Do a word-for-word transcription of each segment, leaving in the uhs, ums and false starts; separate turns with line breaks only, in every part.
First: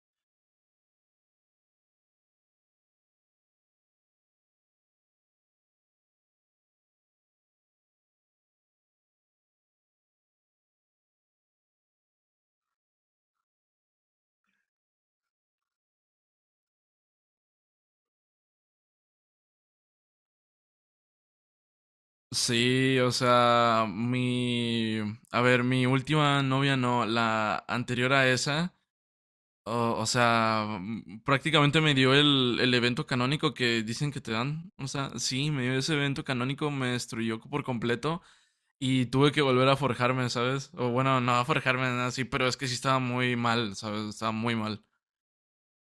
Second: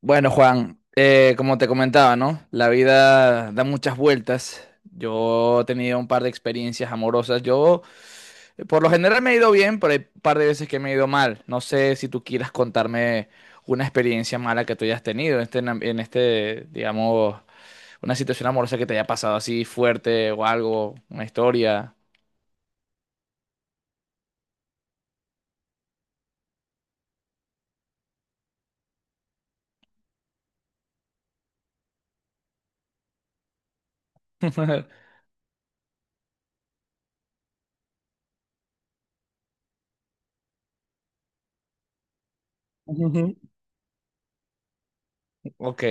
Bueno, Juan, eh, como te comentaba, ¿no? La vida da muchas vueltas. Yo he tenido un par de experiencias amorosas. Yo, eh, por lo general, me he ido bien, pero hay un par de veces que me he ido mal. No sé si tú quieras contarme una experiencia mala que tú hayas tenido en este, nam- en este, digamos, una situación amorosa que te haya pasado así fuerte o algo, una historia.
Sí, o sea, mi... A ver, mi última novia no, la anterior a esa, o, o sea, mm, prácticamente me dio el, el evento canónico que dicen que te dan. O sea, sí, me dio ese evento canónico, me destruyó por completo y tuve que volver a forjarme, ¿sabes? O bueno, no a forjarme, nada así, pero es que sí estaba muy mal, ¿sabes? Estaba muy mal.
Ok,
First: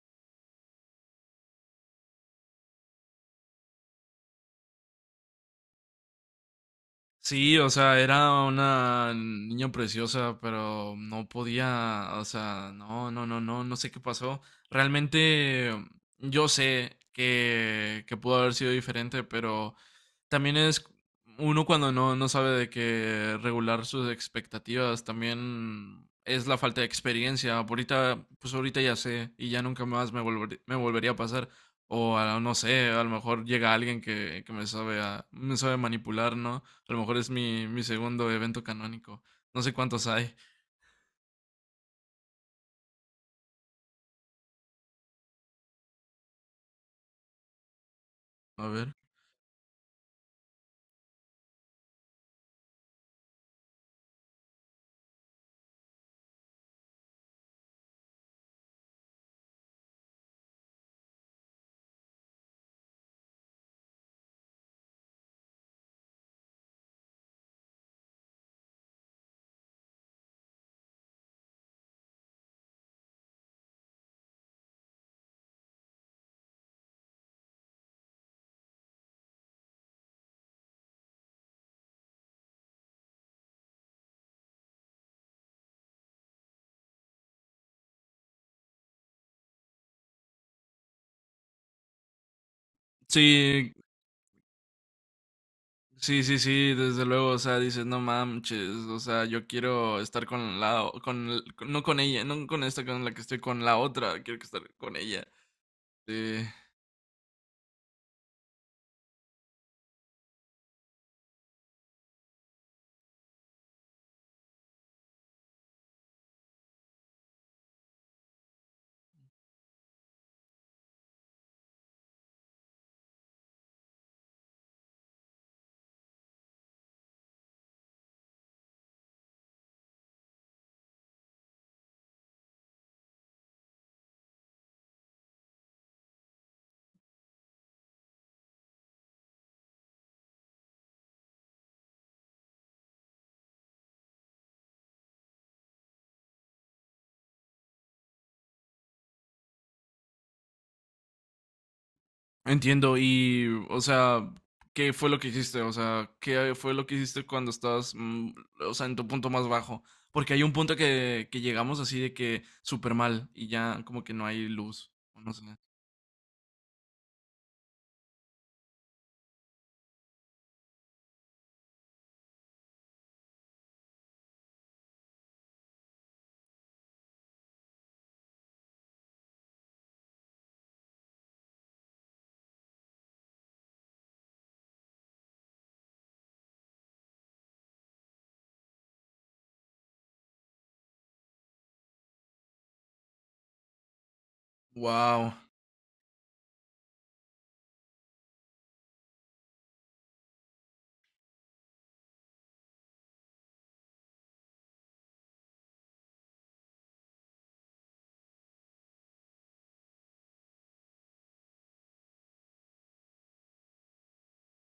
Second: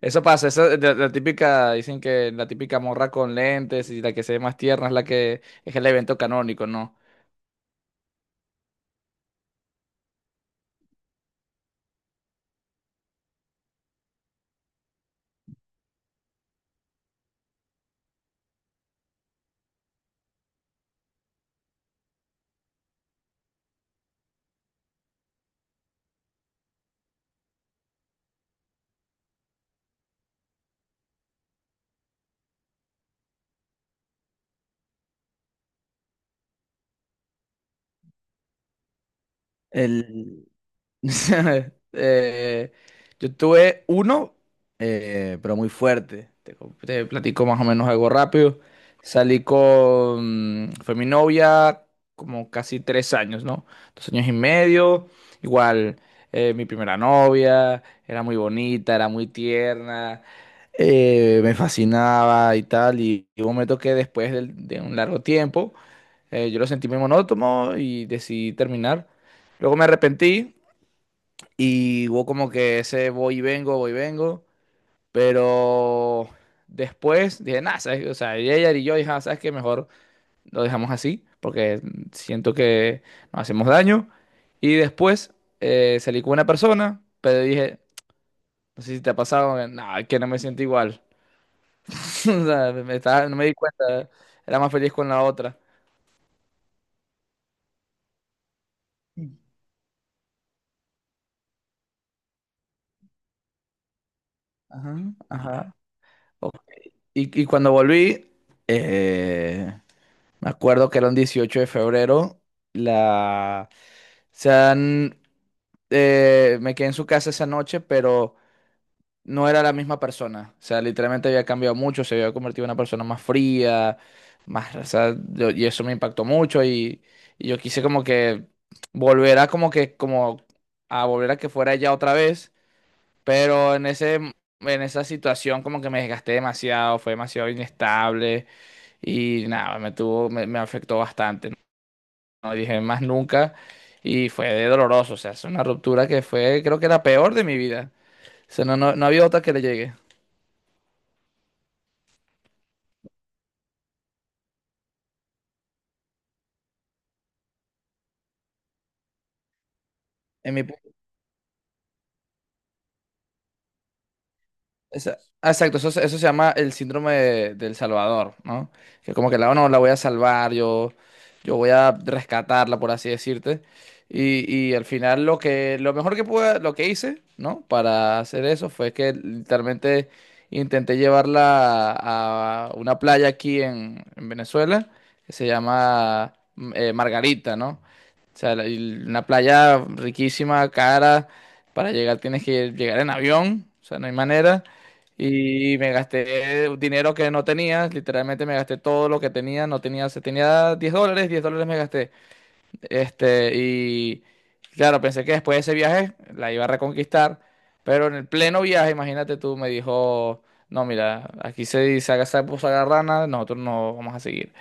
eso pasa, esa, es la, la típica, dicen que la típica morra con lentes y la que se ve más tierna es la que es el evento canónico, ¿no?
Sí, o sea, era una niña preciosa, pero no podía, o sea, no, no, no, no, no sé qué pasó. Realmente yo sé que, que pudo haber sido diferente, pero también es uno cuando no, no sabe de qué regular sus expectativas, también es la falta de experiencia. Ahorita, pues ahorita ya sé y ya nunca más me volver- me volvería a pasar. O a- no sé, a lo mejor llega alguien que, que me sabe, a- me sabe manipular, ¿no? A lo mejor es mi, mi segundo evento canónico. No sé cuántos hay.
El... Eh, yo tuve uno, eh, pero muy fuerte. Te, co- te platico más o menos algo rápido.
A ver.
Salí con, fue mi novia como casi tres años, ¿no? Dos años y medio. Igual, eh, mi primera novia, era muy bonita, era muy tierna, eh, me fascinaba y tal. Y y hubo un momento que después del- de, un largo tiempo, eh, yo lo sentí muy monótono y decidí terminar. Luego me arrepentí y hubo como que ese voy y vengo, voy y vengo. Pero después dije, nada, ¿sabes? O sea, y ella y yo dije, "Ah, ¿sabes qué? Mejor lo dejamos así, porque siento que nos hacemos daño". Y después, eh, salí con una persona, pero dije, no sé si te ha pasado, eh, no, que no me siento igual. O sea, me estaba- no me di
Sí,
cuenta, era más feliz con la otra.
sí, sí, sí, desde luego, o sea, dices, no manches, o sea, yo quiero estar con la, o- con, el- con- no con ella, no con esta con la que estoy, con la otra, quiero que estar con
Ajá,
ella.
ajá.
Eh,
Ok. Y, y cuando volví, eh, me acuerdo que era un dieciocho de febrero, la... se han, eh, me quedé en su casa esa noche, pero no era la misma persona. O sea, literalmente había cambiado mucho, se había convertido en una persona más fría, más, o sea, yo- y eso me impactó mucho y, y yo quise como que volver a como que, como a volver a que fuera ella otra vez, pero en ese, en esa situación como que me desgasté demasiado, fue demasiado inestable y nada, me tuvo, me me afectó bastante, no dije más nunca y fue de doloroso, o sea, es una ruptura que fue, creo que la peor de mi vida. O sea, no, no, no había otra que le llegue.
Entiendo, y, o sea, ¿qué fue lo que hiciste? O sea, ¿qué fue lo que hiciste cuando estabas, mm, o sea, en tu punto más bajo? Porque hay un
En mi...
punto que, que llegamos así de que súper mal y ya como que no hay luz,
Esa-
o no sé.
ah, exacto, eso, se eso se llama el síndrome de- del Salvador, ¿no? Que como que la, "Oh, no, la voy a salvar, yo, yo voy a rescatarla", por así decirte. Y, y al final lo que, lo mejor que pude, lo que hice, ¿no? Para hacer eso fue que literalmente intenté llevarla a, a una playa aquí en, en Venezuela, que se llama mm, eh, Margarita, ¿no? O sea, la- y una playa riquísima, cara. Para llegar tienes que llegar en avión. O sea, no hay manera.
Wow.
Y me gasté dinero que no tenía. Literalmente me gasté todo lo que tenía. No tenía, se tenía diez dólares. Diez dólares me gasté. Este, y claro, pensé que después de ese viaje la iba a reconquistar. Pero en el pleno viaje, imagínate tú, me dijo, no, mira, aquí se dice haga sapo, haga rana, nosotros no vamos a seguir.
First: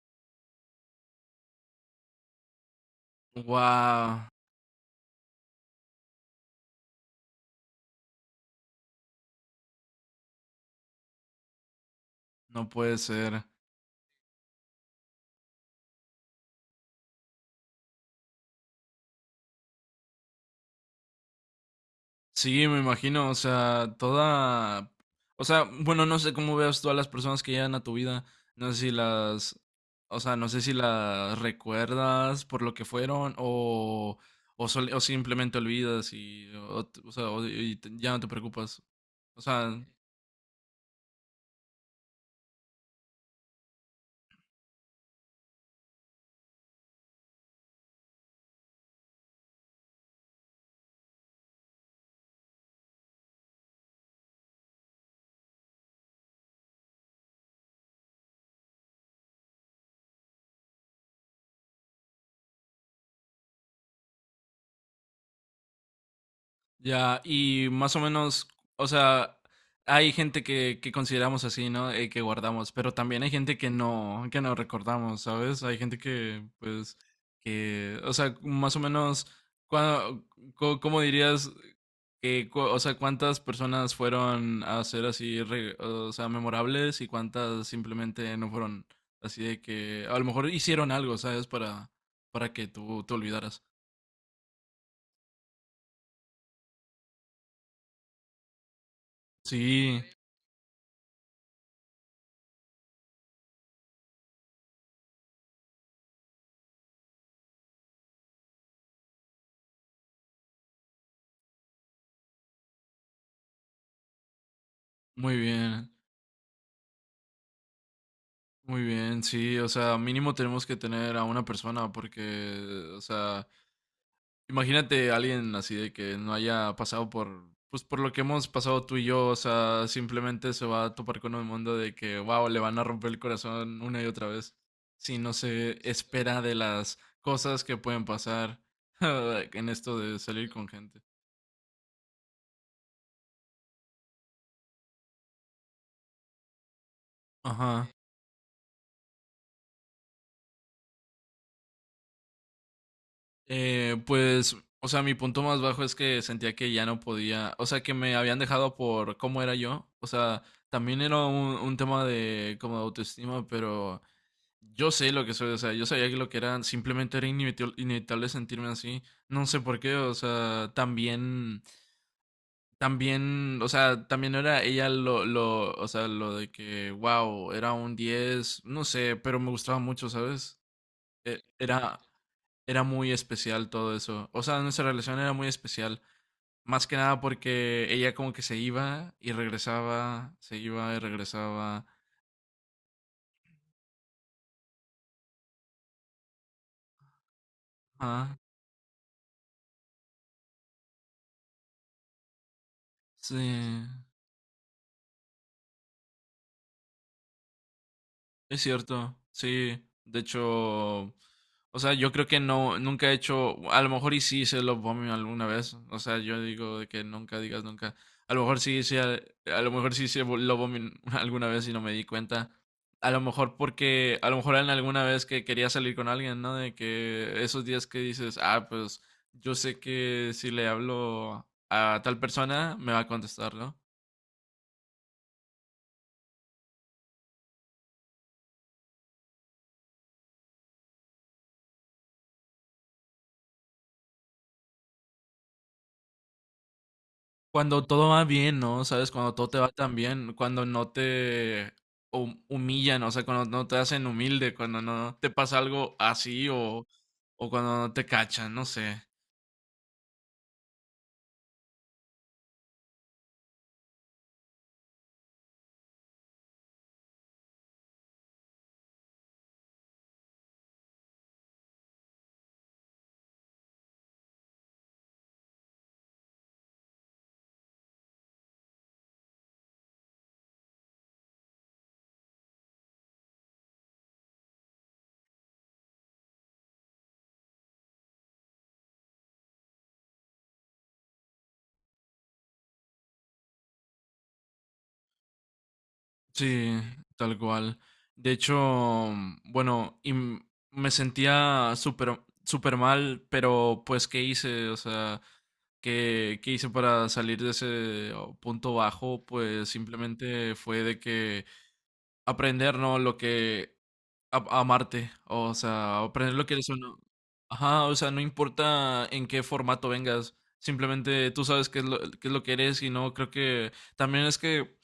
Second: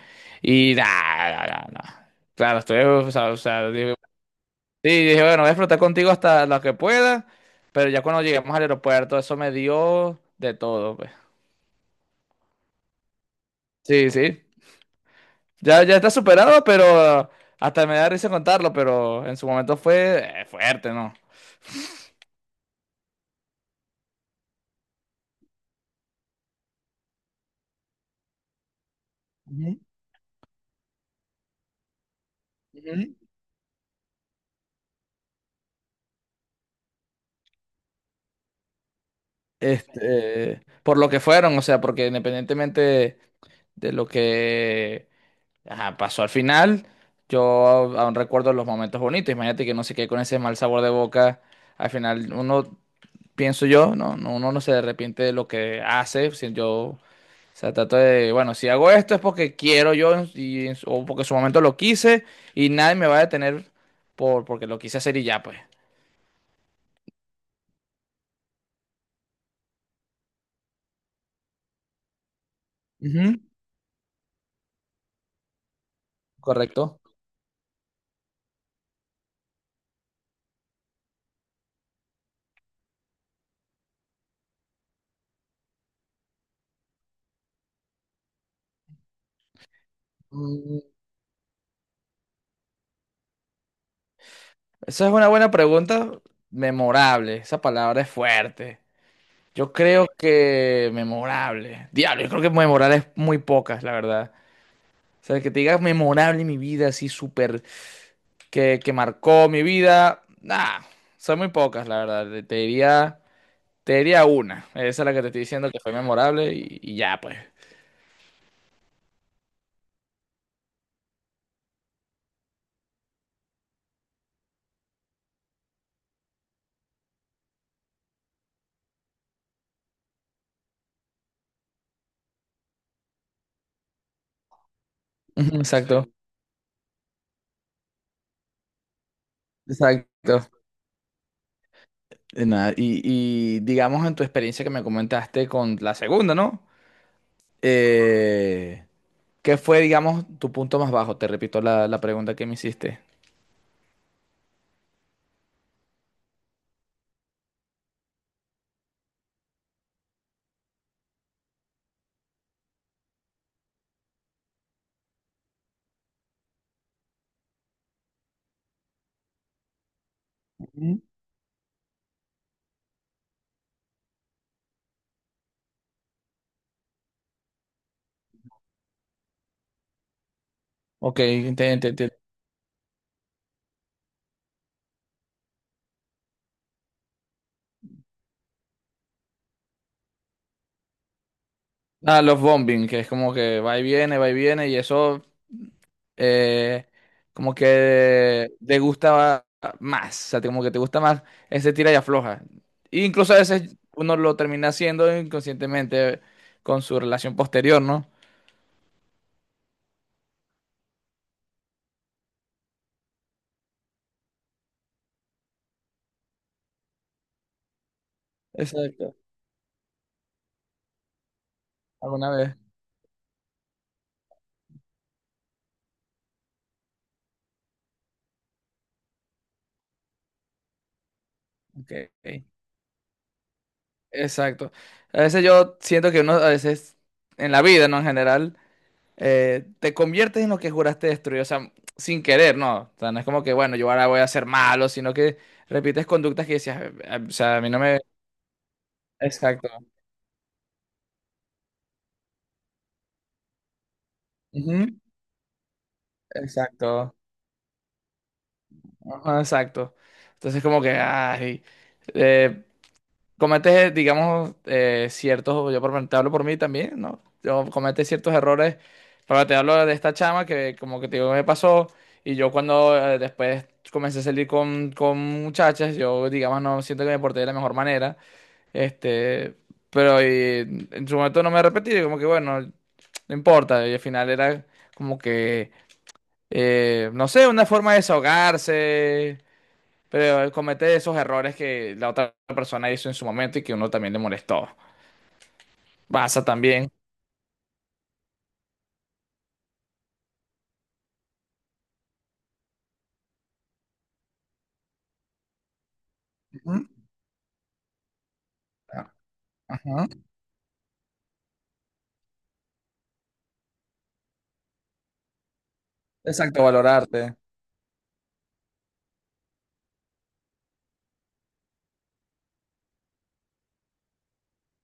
Y nada, nada, nada. Claro, estoy, o sea, o sea,
Wow,
sí, dije, bueno, voy a flotar contigo hasta lo que pueda, pero ya cuando llegamos al aeropuerto, eso me dio de todo, pues.
no puede ser.
Sí, sí. Ya, ya está superado, pero hasta me da risa contarlo, pero en su momento fue, eh, fuerte, ¿no?
Sí, me imagino, o sea, toda, o sea, bueno, no sé cómo veas tú a las personas que llegan a tu vida, no sé si las,
Ujú.
o sea, no sé si las recuerdas por lo que
Ujú.
fueron o, o, sol- o simplemente olvidas y, o, t- o sea, o- y te- ya no te preocupas, o sea,
Este, por lo que fueron, o sea, porque independientemente de lo que, ajá, pasó al final, yo aún recuerdo los momentos bonitos. Imagínate que no se quede con ese mal sabor de boca. Al final, uno, pienso yo, no, no, uno no se arrepiente de lo que hace, si yo, o sea, trato de, bueno, si hago esto es porque quiero yo y, o porque en su momento lo quise y nadie me va a detener por, porque lo quise hacer y ya, pues.
ya, y más o menos, o sea, hay gente que, que consideramos así, ¿no? Eh, que guardamos, pero también hay
Ujú.
gente que no, que no recordamos, ¿sabes? Hay gente que, pues,
Correcto.
que, o sea, más o menos, ¿cuá- co- ¿cómo dirías que, cu- o sea, cuántas personas fueron a ser así, re- o sea, memorables y cuántas simplemente no fueron así de que, a lo mejor
Mm,
hicieron algo, ¿sabes? Para, para que tú te olvidaras.
Esa es una buena pregunta. Memorable. Esa palabra es fuerte. Yo
Sí,
creo que memorable. Diablo, yo creo que memorable es muy pocas, la verdad. O sea, que te digas memorable en mi vida, así súper. que, que marcó mi vida, nah, son muy pocas, la verdad. Te diría, te diría una. Esa es la que te
muy
estoy diciendo que
bien.
fue memorable y, y ya, pues.
Muy bien, sí, o sea, mínimo tenemos que tener a una persona porque, o sea, imagínate a alguien así de que no haya pasado por, pues por lo que hemos pasado tú y yo, o sea, simplemente se va a topar con un mundo de que, wow, le van a romper el corazón una y otra vez si no
Ujú,
se
exacto,
espera de las cosas que pueden pasar en esto de salir
exacto.
con gente.
Y nada, y, y digamos en tu experiencia que me comentaste con la segunda, ¿no?
Ajá.
Eh, ¿qué fue, digamos, tu punto más bajo? Te repito la, la pregunta que me hiciste.
Eh, pues, o sea, mi punto más bajo es que sentía que ya no podía, o sea, que me habían dejado por cómo era yo. O sea, también era un, un tema de como de autoestima, pero yo sé lo que soy, o sea, yo sabía que lo que era, simplemente era inevit- inevitable sentirme así. No sé por qué, o sea,
Ujú.
también, también, o sea, también no era ella lo, lo, o sea, lo de que, wow, era un diez no sé, pero me gustaba mucho, ¿sabes?
Ok,
e-
entiendo.
era, era muy especial todo eso. O sea, nuestra relación era muy especial. Más que nada porque ella como que se iba y regresaba, se iba y regresaba.
Ah, los bombing, que es como que va y viene, va y viene, y eso, eh, como
Ah,
que te gusta más, o sea, te- como que te gusta más ese tira y afloja. E incluso
sí.
a veces uno lo termina haciendo inconscientemente con su relación posterior, ¿no?
Es cierto, sí. De hecho, o sea, yo creo que no, nunca he hecho, a lo mejor y sí hice love bombing alguna vez. O sea, yo digo de que nunca digas nunca. A lo mejor sí hice,
Exacto.
a lo mejor sí hice love bombing alguna vez y no me di
¿Alguna
cuenta.
vez?
A lo mejor porque, a lo mejor en alguna vez que quería salir con alguien, ¿no? De que esos días que dices, ah, pues yo sé que si le hablo
Ok,
a tal
ok.
persona me va a contestar, ¿no?
Exacto. A veces yo siento que uno, a veces en la vida, ¿no? En general, eh, te conviertes en lo que juraste destruir, o sea, sin querer, ¿no? O sea, no es como que, bueno, yo ahora voy a ser malo, sino que repites conductas que decías, "Eh, eh, o sea, a mí no
Cuando
me..."
todo va bien, ¿no? ¿Sabes? Cuando todo te va
Exacto.
tan bien, cuando no te hum- humillan, o sea, cuando no te hacen humilde, cuando
Ujú,
no te pasa algo así o,
exacto.
o cuando no te cachan, no sé.
Ajá, exacto. Entonces como que, ay, eh, cometes, digamos, eh, ciertos, yo por, lo menos te hablo por mí también, ¿no? Yo cometes ciertos errores, pero te hablo de esta chama que como que te digo me pasó y yo cuando, eh, después comencé a salir con, con muchachas, yo digamos no siento que me porté de la mejor manera, este, pero y, en su momento no me arrepentí, y como que bueno, no importa, y al final era como que, eh, no sé, una forma de desahogarse. Pero comete esos errores que la otra persona hizo en su momento y que uno también le molestó. Pasa
Sí,
también.
tal cual. De hecho, bueno, y m- me sentía súper, súper mal, pero pues, ¿qué hice? O sea, ¿qué, qué hice
Ujú.
para salir de ese oh, punto bajo? Pues
Ajá.
simplemente fue de que aprender, ¿no? Lo que a- amarte, o sea, aprender lo que
Exacto,
eres o no.
valorarte.
Ajá, o sea, no importa en qué formato vengas, simplemente tú sabes qué es lo, qué es lo que eres y no, creo que también es que,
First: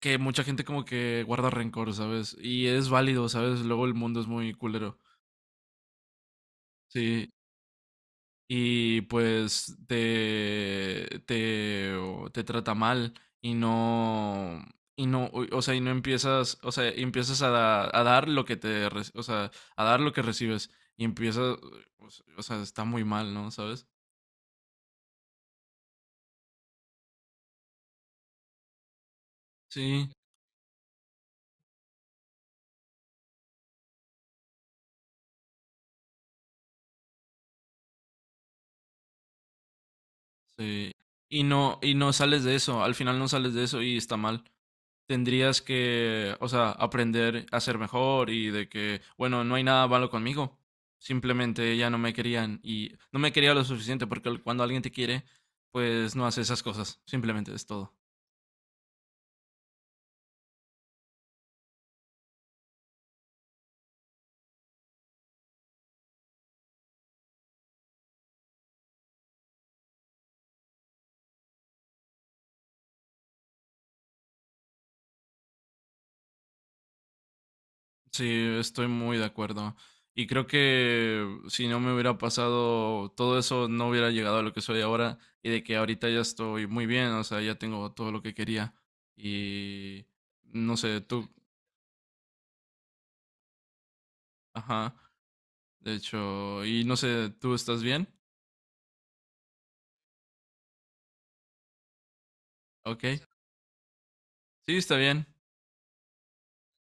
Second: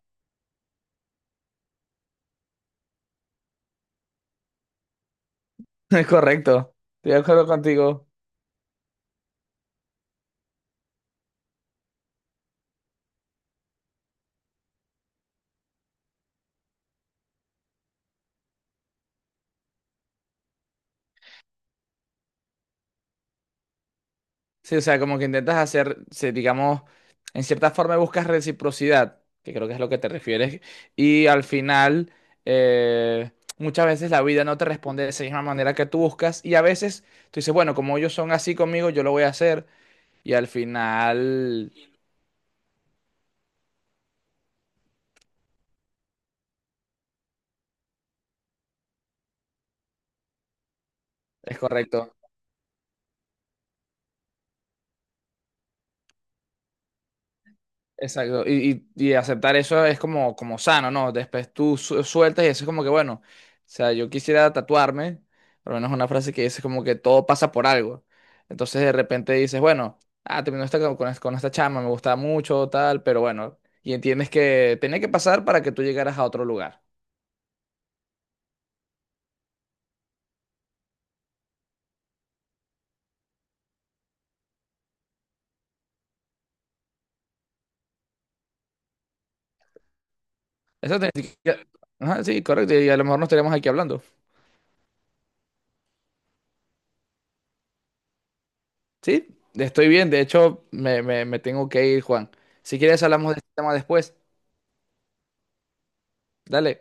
que mucha gente como que guarda rencor, ¿sabes? Y es válido, ¿sabes? Luego el mundo es muy culero.
Es correcto. Estoy de
Sí.
acuerdo contigo.
Y pues te, te, te trata mal y no, y no, o sea, y no empiezas, o sea, y empiezas a, da- a dar lo que te, re- o sea, a dar lo que recibes y empiezas, o s- o sea, está muy mal, ¿no? ¿Sabes?
Sí, o sea, como que intentas hacer, sí, digamos, en cierta forma buscas reciprocidad, que creo que es lo que
Sí,
te refieres, y al final, eh, muchas veces la vida no te responde de esa misma manera que tú buscas, y a veces tú dices, bueno, como ellos son así conmigo, yo lo voy a hacer, y al
sí. Y
final
no, y no sales de eso, al final no sales de eso y está mal. Tendrías que, o sea, aprender a ser mejor y de que, bueno, no hay nada malo conmigo.
es
Simplemente ya no me
correcto.
querían y no me quería lo suficiente porque cuando alguien te quiere, pues no hace esas cosas. Simplemente es todo.
Exacto, y, y- y aceptar eso es como, como sano, ¿no? Después tú su- sueltas y eso es como que, bueno, o sea, yo quisiera tatuarme, por lo menos una frase que dice como que todo pasa por algo. Entonces de repente dices, bueno, ah, terminó esta, con, con esta chama, me gustaba mucho, tal, pero bueno, y entiendes que tenía que pasar para que tú llegaras a otro lugar.
Sí, estoy muy de acuerdo. Y creo que si no me hubiera pasado todo eso, no hubiera llegado a lo que soy ahora y de que ahorita ya estoy muy bien, o sea, ya tengo todo lo que quería. Y no
Eso
sé,
te-
tú,
Ajá, sí, correcto, y a lo mejor nos estaríamos aquí hablando.
ajá, de hecho, y no sé, ¿tú estás bien?
Sí, estoy bien, de hecho, me, me, me tengo que ir, Juan. Si quieres,
Ok,
hablamos de este tema después.
sí, está bien.
Dale.